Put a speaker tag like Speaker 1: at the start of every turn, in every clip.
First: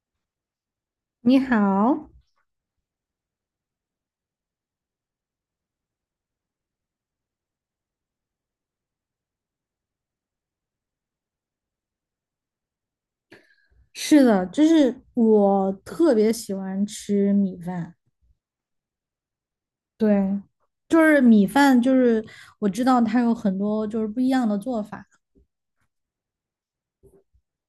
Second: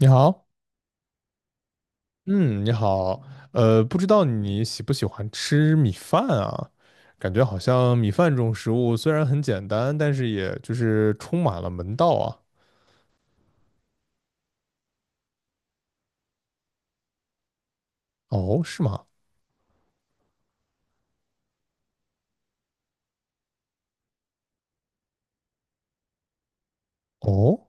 Speaker 1: 你好，
Speaker 2: 你好，
Speaker 1: 嗯，你好，不知道你喜不喜欢吃米饭啊？感觉好像米饭这种食物虽然很简单，但是也就是充满了门道啊。
Speaker 2: 是的，就是我特别喜欢吃米饭，
Speaker 1: 哦，是吗？
Speaker 2: 对，就是米饭，就是我知道它有很多就是不一样的做法，
Speaker 1: 哦，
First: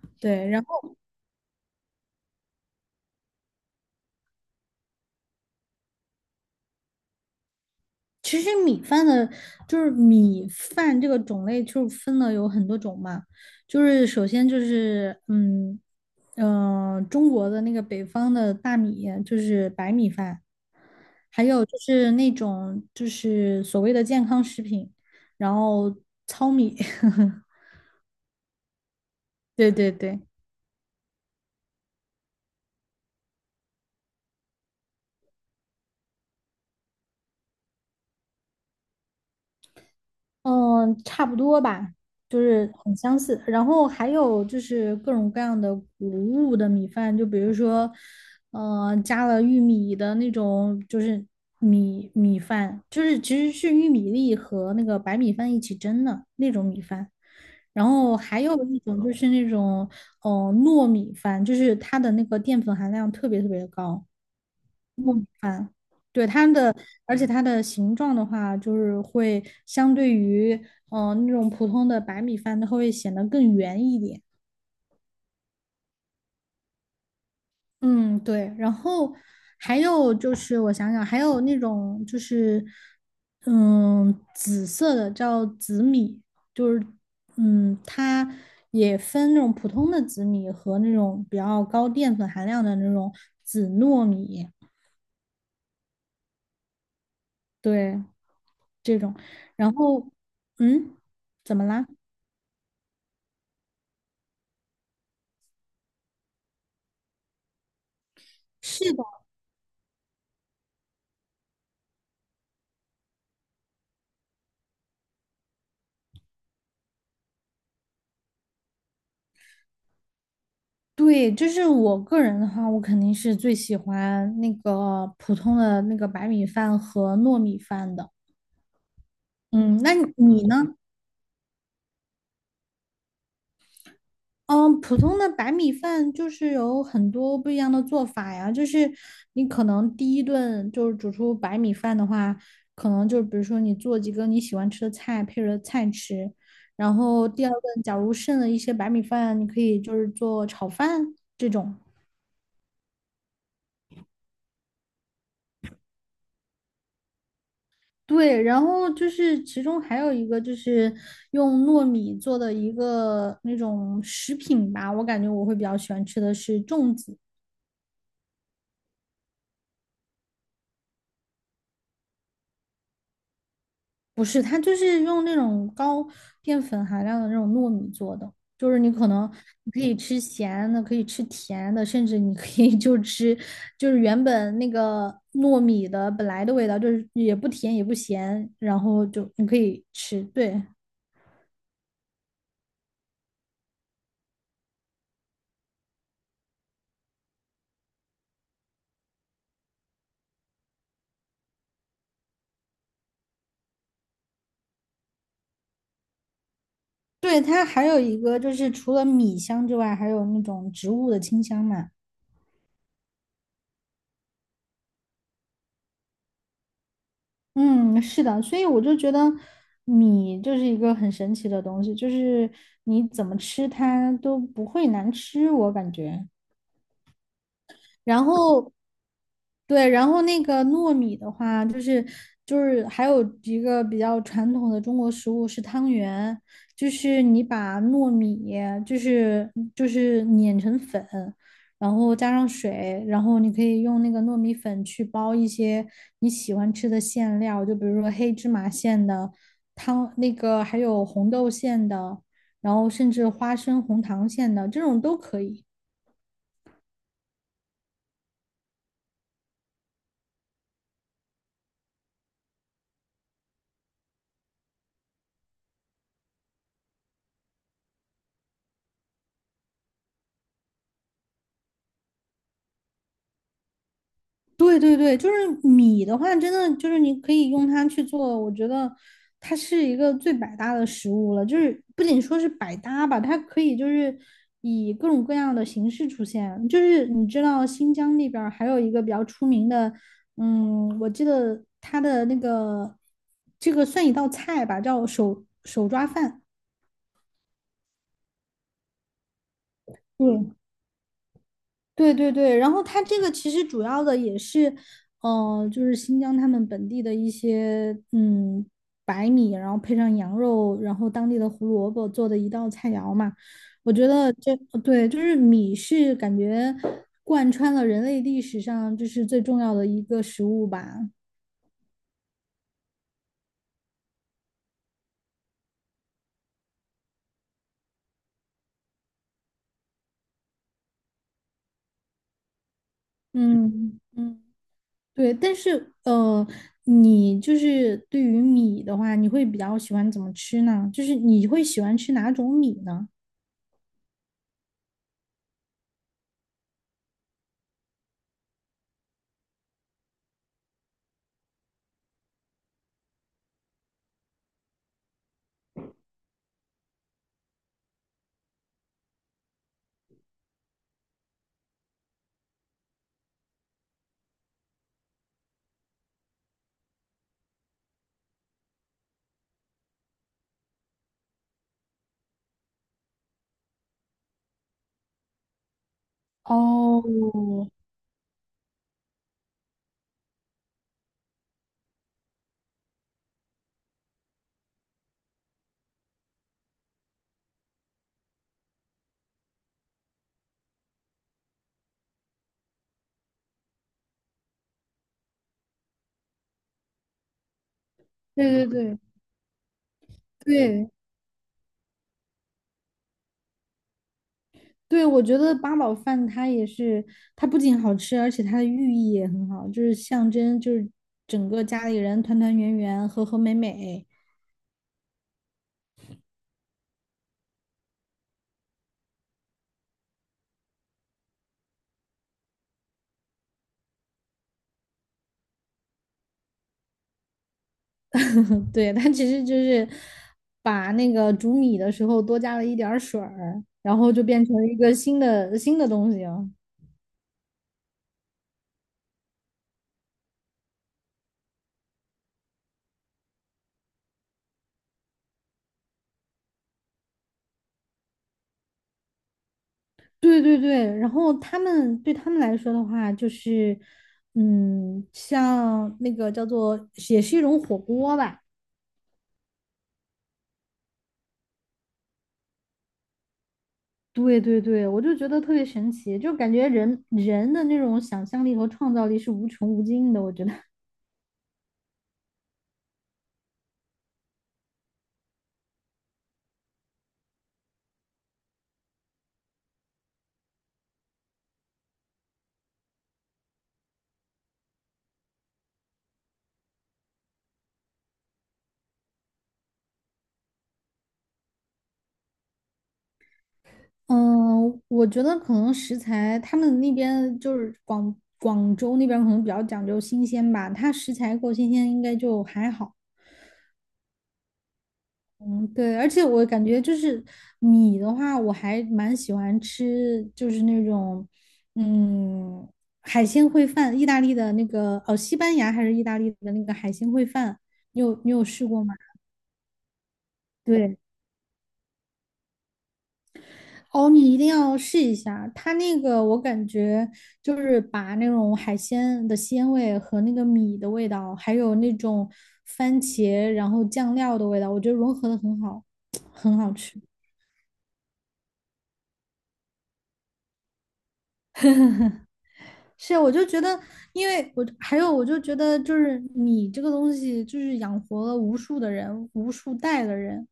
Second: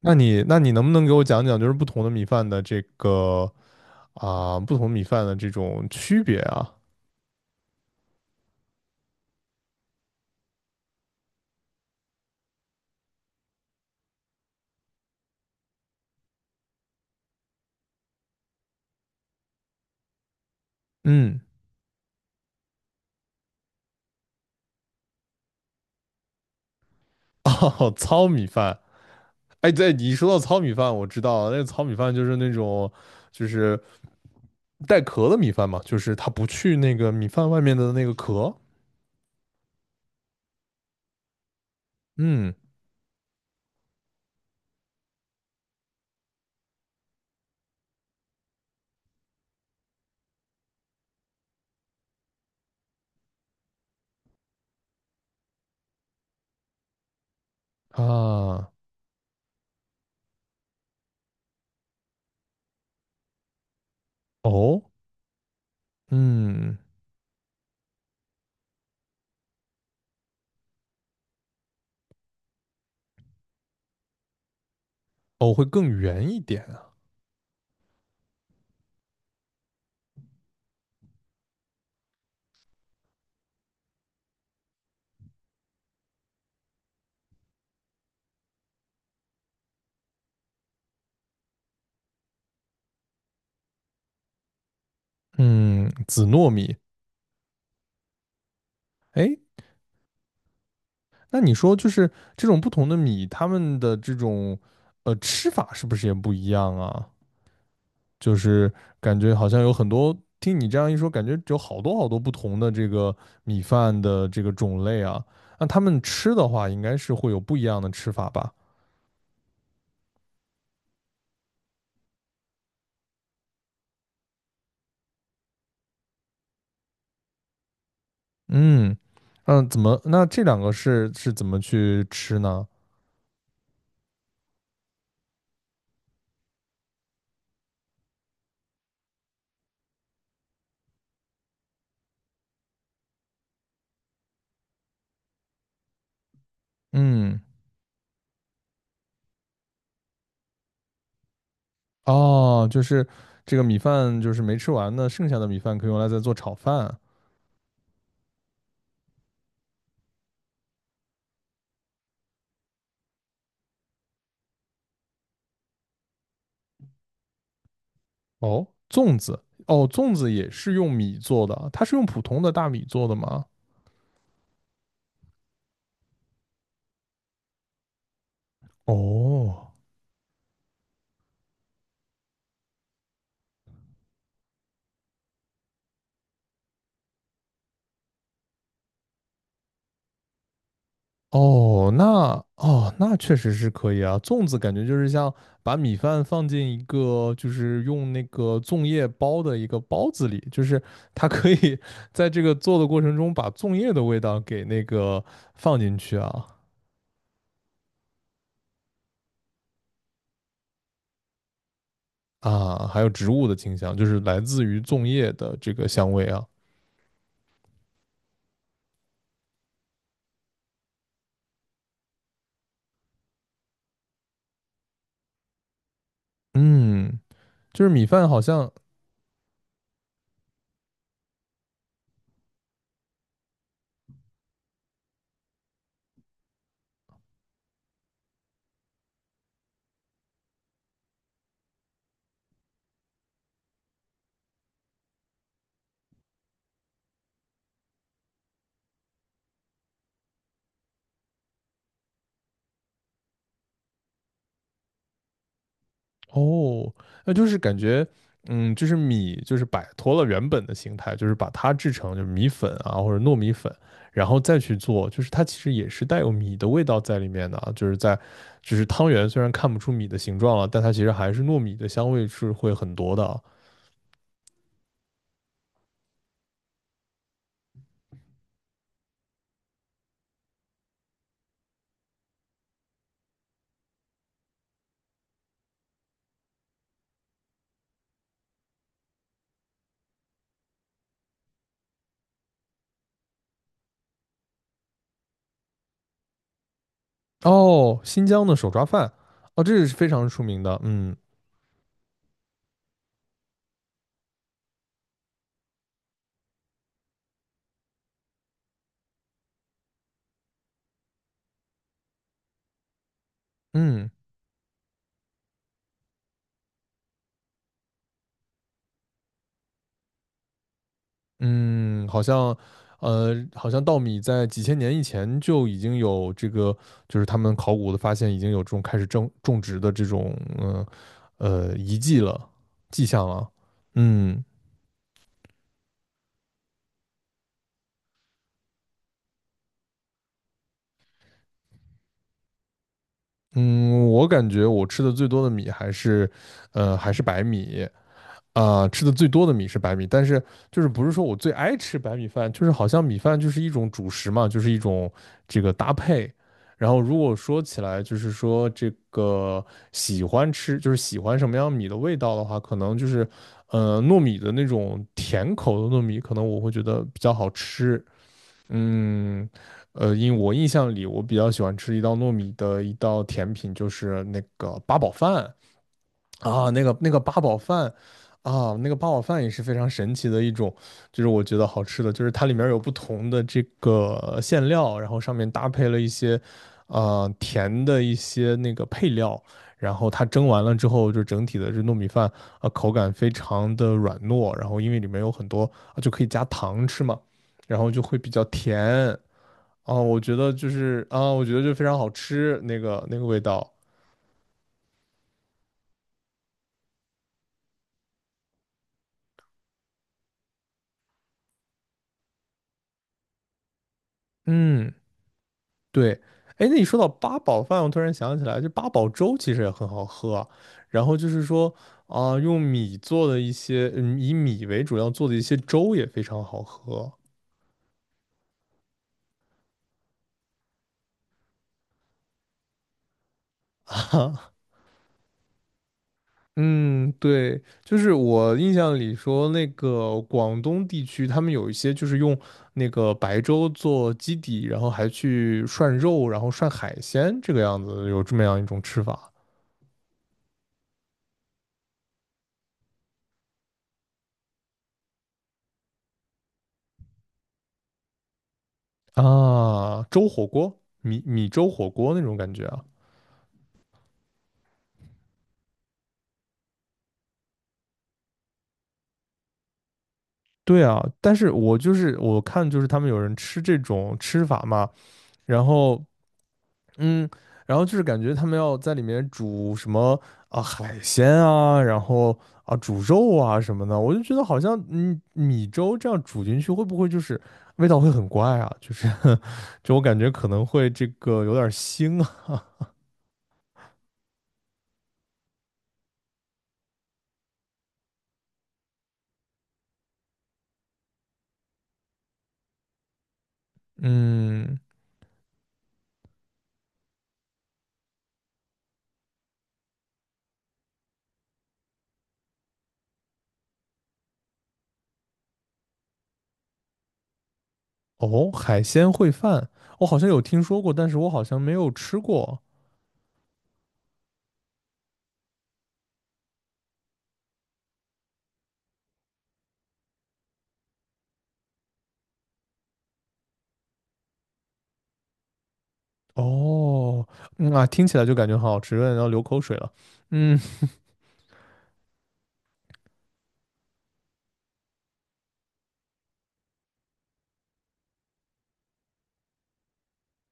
Speaker 1: 那你
Speaker 2: 对，
Speaker 1: 那
Speaker 2: 然
Speaker 1: 你
Speaker 2: 后。
Speaker 1: 能不能给我讲讲，就是不同的米饭的这个啊，不同米饭的这种区别啊？
Speaker 2: 其实米饭的，就是米饭这个种类，就是分了有很多种嘛。就是首先就是，中国的那个北方的大米，就是白米饭，
Speaker 1: 嗯，
Speaker 2: 还有就是那种就是所谓的健康食品，然后糙米，
Speaker 1: 哦，糙米饭，
Speaker 2: 对
Speaker 1: 哎，
Speaker 2: 对
Speaker 1: 对，你一
Speaker 2: 对。
Speaker 1: 说到糙米饭，我知道了那个糙米饭就是那种就是。带壳的米饭嘛，就是它不去那个米饭外面的那个壳。
Speaker 2: 嗯，差不多吧，就
Speaker 1: 嗯。
Speaker 2: 是很相似。然后还有就是各种各样的谷物的米饭，就比如说，加了玉米的那种，就是米饭，就是其实是玉米粒和那个白米饭一起蒸的那种米饭。然后还有
Speaker 1: 啊。
Speaker 2: 一种就是那种，糯米饭，就是它的那个淀粉含量特别特别的高。
Speaker 1: 哦。
Speaker 2: 啊，对它的，
Speaker 1: 嗯。
Speaker 2: 而且它的形状的话，就是会相对于那种普通的白米饭，它会显得更圆一点。
Speaker 1: 哦，会更圆一点啊。
Speaker 2: 嗯，对。然后还有就是我想想，还有那种就是紫色的叫紫米，就是它也分那种普通的紫米和那种比较高淀粉含量的那种紫糯米，
Speaker 1: 嗯，紫糯米。
Speaker 2: 对这种。
Speaker 1: 哎，
Speaker 2: 然后嗯，
Speaker 1: 那你
Speaker 2: 怎么
Speaker 1: 说
Speaker 2: 啦？
Speaker 1: 就是这种不同的米，它们的这种吃法是不是也不一样啊？就是
Speaker 2: 是的，
Speaker 1: 感觉好像有很多，听你这样一说，感觉有好多好多不同的这个米饭的这个种类啊。那他们吃的话，应该是会有不一样的吃法吧？
Speaker 2: 对，就是我个人的话，我肯定是最喜欢那个普通的那个白米饭和糯米饭的。
Speaker 1: 嗯嗯，
Speaker 2: 嗯，
Speaker 1: 怎
Speaker 2: 那
Speaker 1: 么？
Speaker 2: 你
Speaker 1: 那这
Speaker 2: 你
Speaker 1: 两个
Speaker 2: 呢？
Speaker 1: 是怎么去吃呢？
Speaker 2: 嗯，普通的白米饭就是有很多不一样的做法呀，就是你可能第一顿就是煮出白米饭的话，可能就比如说你做几个你喜欢吃的菜配着菜吃，然后
Speaker 1: 嗯，
Speaker 2: 第二顿假如剩了一些白米饭，你可以就是做炒饭这种。
Speaker 1: 哦，就是这个米饭就是没吃完呢，剩下的米饭可以用来再做炒饭。
Speaker 2: 对，然后就是其中还有一个就是用糯米做的一个那种食品吧，我感觉我会比较喜欢吃的是粽子，
Speaker 1: 哦，粽子，哦，粽子也是用米做的，它是用普通的大米做的吗？
Speaker 2: 不是，它就是用那种高淀粉含量的那种糯米做的，就是你可能
Speaker 1: 哦，
Speaker 2: 你可以吃咸的，可以吃甜的，甚至你可以就吃就是原本那个糯米的本来的味道，就是也不甜也不咸，然后就你可以吃，对。
Speaker 1: 哦，那哦，那确实是可以啊。粽子感觉就是像把米饭放进一个，就是用那个粽叶包的一个包子里，就是它可以 在这个做的过程中把粽叶的味道给那个放进去啊。
Speaker 2: 对，它还有一个就是除了米香之外，还有那种植物的清香嘛。
Speaker 1: 啊，还有植物的清香，就是来自于粽叶的这个香味啊。
Speaker 2: 嗯，是的，所以我就觉得米就是一个很神奇的东西，就是你怎么吃它都不会难吃，我感觉。
Speaker 1: 嗯，就是米
Speaker 2: 然
Speaker 1: 饭好像。
Speaker 2: 后对，然后那个糯米的话，就是还有一个比较传统的中国食物是汤圆，就是你把糯米就是碾成粉，然后加上水，然后你可以用那个糯米粉去包一些你喜欢吃的馅料，就比如说黑芝麻馅的汤，那个还有红豆馅的，然后甚至花生红糖馅的这种都可以。
Speaker 1: 哦，那就是感觉，嗯，就是米就是摆脱了原本的形态，就是把它制成就是米粉啊或者糯米粉，然后再去做，就是它其实也是带有米的味道在里面的啊，就是在，就是汤圆虽然看不出米的形状了，但它其实还是糯米的香味是会很多的啊。
Speaker 2: 对对对，就是米的话，真的就是你可以用它去做，我觉得它是一个最百搭的食物了。就是不仅说是百搭吧，它可以就是以各种各样的形式出现。就是你知道新疆那边儿还有一个比较出名的，我记得它的那个这个算一道菜吧，叫手抓饭。
Speaker 1: 哦，新疆的手抓饭，哦，这是非常出
Speaker 2: 对
Speaker 1: 名的，嗯
Speaker 2: 对对对，然后它这个其实主要的也是，就是新疆他们本地的一些白米，然后配上羊肉，然后当地的胡萝卜做的一道菜肴嘛。我觉
Speaker 1: 嗯。
Speaker 2: 得这对，就是米是感觉贯穿了人类历史上就是最重要的一个食物吧。
Speaker 1: 嗯，好像，好像稻米在几千年以前就已经有这个，就是他们考古的发现已经有这种开始种植的这种，遗迹了，迹象了。
Speaker 2: 嗯嗯，
Speaker 1: 嗯
Speaker 2: 对，但是你就是对于米的话，你会比较喜欢怎么吃呢？就是你会喜欢吃哪种米呢？
Speaker 1: 嗯，我感觉我吃的最多的米还是，还是白米。啊、吃的最多的米是白米，但是就是不是说我最爱吃白米饭，就是好像米饭就是一种主食嘛，就是一种这个搭配。然后如果说起来，就是说这个喜欢吃，就是喜欢什么样米的味道的话，可能就是糯米的那种甜口的糯米，可能我会觉得比较好吃。嗯，因为我印象里我比较喜欢吃一道糯米的一道甜品，就是那个八宝饭。啊，那个
Speaker 2: 哦，
Speaker 1: 那个八宝饭啊，那个八宝饭也是非常神奇的一种，就是我觉得好吃的，就是它里面有不同的这个馅料，然后上面搭配了一些，甜的一些那个配料，然后它蒸完了之后，就整体的这糯米饭啊，口感非常的软糯，然后因为里面有很多啊，就可以加糖吃嘛，然后就会比较
Speaker 2: 对对对
Speaker 1: 甜啊，我觉得就
Speaker 2: 对
Speaker 1: 是啊，我觉得就非常好吃，那个那个味道，
Speaker 2: 对，我觉得八宝饭它也是，它不仅好吃，而且它的寓意也很好，就是象征就是整个家里人团团圆圆、和和美美。
Speaker 1: 嗯。对，哎，那你说到八宝饭，我突然想起来，就八宝粥其实也很好喝啊。然后就是说啊、用米做的一些，嗯，以米为主要做的一些粥也非常好喝。
Speaker 2: 对，它其实就是把那个煮米的时候多加了一点儿水儿，然后就变成了 一个新的东西了。
Speaker 1: 嗯，对，就是我印象里说，那个广东地区他们有一些就是用那个白粥做基底，然后还去涮肉，然后涮海鲜，这个样子有这么样一种吃法
Speaker 2: 对对对，然后对他们来说的话，就是，像那个叫做，也是一种火锅吧，
Speaker 1: 啊，粥火锅，米粥火锅那种感觉啊。
Speaker 2: 对对对，我就觉得特别神奇，就感觉人人的那种想象力和创造力是无穷无尽的。我觉得，
Speaker 1: 对啊，但是我就是我看就是他们有人吃这种吃法嘛，然后嗯，然后就是感觉他们要在里面煮什么啊海鲜啊，然后啊煮肉啊什么的，我就觉得好像米粥这样煮进去会不会就是味道会很怪啊？就是 就我感觉可能会这个有点腥啊。
Speaker 2: 嗯，我觉得可能食材他们那边就是广州那边可能比较讲究新鲜吧，它食材够新鲜应该就还好。
Speaker 1: 嗯，
Speaker 2: 嗯，对，而且我感觉就是米的话，我还蛮喜欢吃，就是那种嗯海鲜烩饭，意大利的那个哦，西班牙还是意大利的那个海鲜烩饭，你有
Speaker 1: 哦，
Speaker 2: 试
Speaker 1: 海
Speaker 2: 过吗？
Speaker 1: 鲜烩饭我好像有听说过，
Speaker 2: 对。
Speaker 1: 但是我好像没有吃过。
Speaker 2: 哦，你一定要试一下，它那个我感觉就是把那种海鲜的鲜味和那个米的味道，还有那种番茄然后酱料的味道，我觉得融合的很好，很好吃。
Speaker 1: 哦，嗯啊，听起来就感觉很好吃，有点要流口水了。嗯
Speaker 2: 是啊，我就觉得，因为我还有，我就觉得，就是米这个东西，就是养活了无数的人，无数代的人，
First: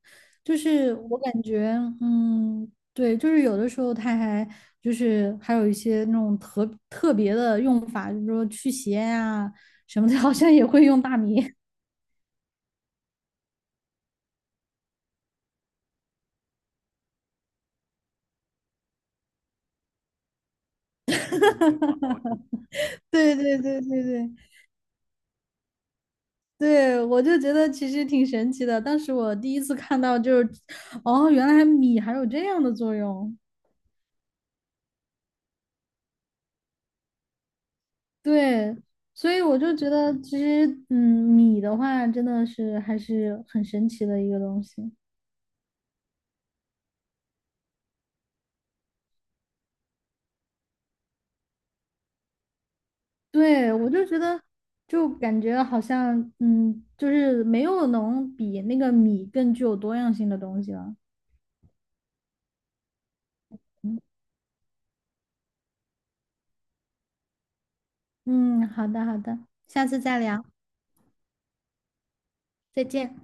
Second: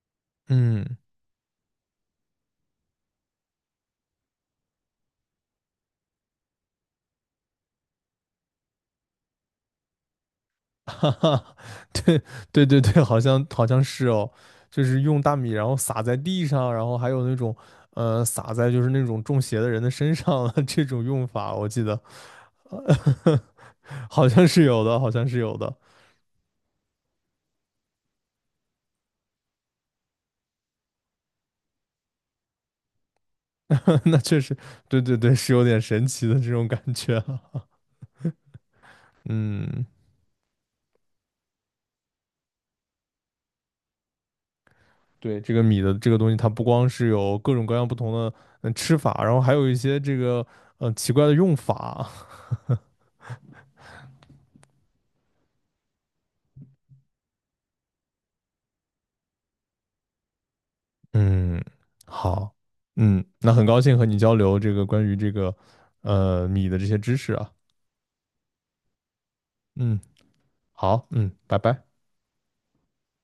Speaker 2: 就是
Speaker 1: 嗯，
Speaker 2: 我感觉，嗯，对，就是有的时候它还就是还有一些那种特别的用法，就是说驱邪呀、什么的，好像也会 用
Speaker 1: 哈
Speaker 2: 大米。
Speaker 1: 哈，对对对对，好像好像是哦，就是用大米然后撒在地上，然后还有那种撒在就是那种中邪的人的身上的 这种用法，我记得
Speaker 2: 对对对对
Speaker 1: 好
Speaker 2: 对
Speaker 1: 像是有的，好像是有的。
Speaker 2: 对，我就觉得其实挺神奇的。当时我第一次看到，就是哦，原来米还有这样的作用。
Speaker 1: 那确实，对对对，是有点神奇的这种感觉了。
Speaker 2: 对，所以我就
Speaker 1: 嗯
Speaker 2: 觉得，其实，米的话真的是还是很神奇的一个东西。
Speaker 1: 对，这个米的这个东西，它不光是有各种各样不同的吃法，然后还有一些这个奇怪的用法。
Speaker 2: 对，我就觉得，就感觉好像，就是没有能比那个米更具有多样性的东西了。
Speaker 1: 嗯，好，嗯，那很高兴和你交流这个关于这个米的这些知识啊。
Speaker 2: 嗯，好的，好的，下
Speaker 1: 嗯，
Speaker 2: 次再聊，
Speaker 1: 好，嗯，拜拜。
Speaker 2: 再见。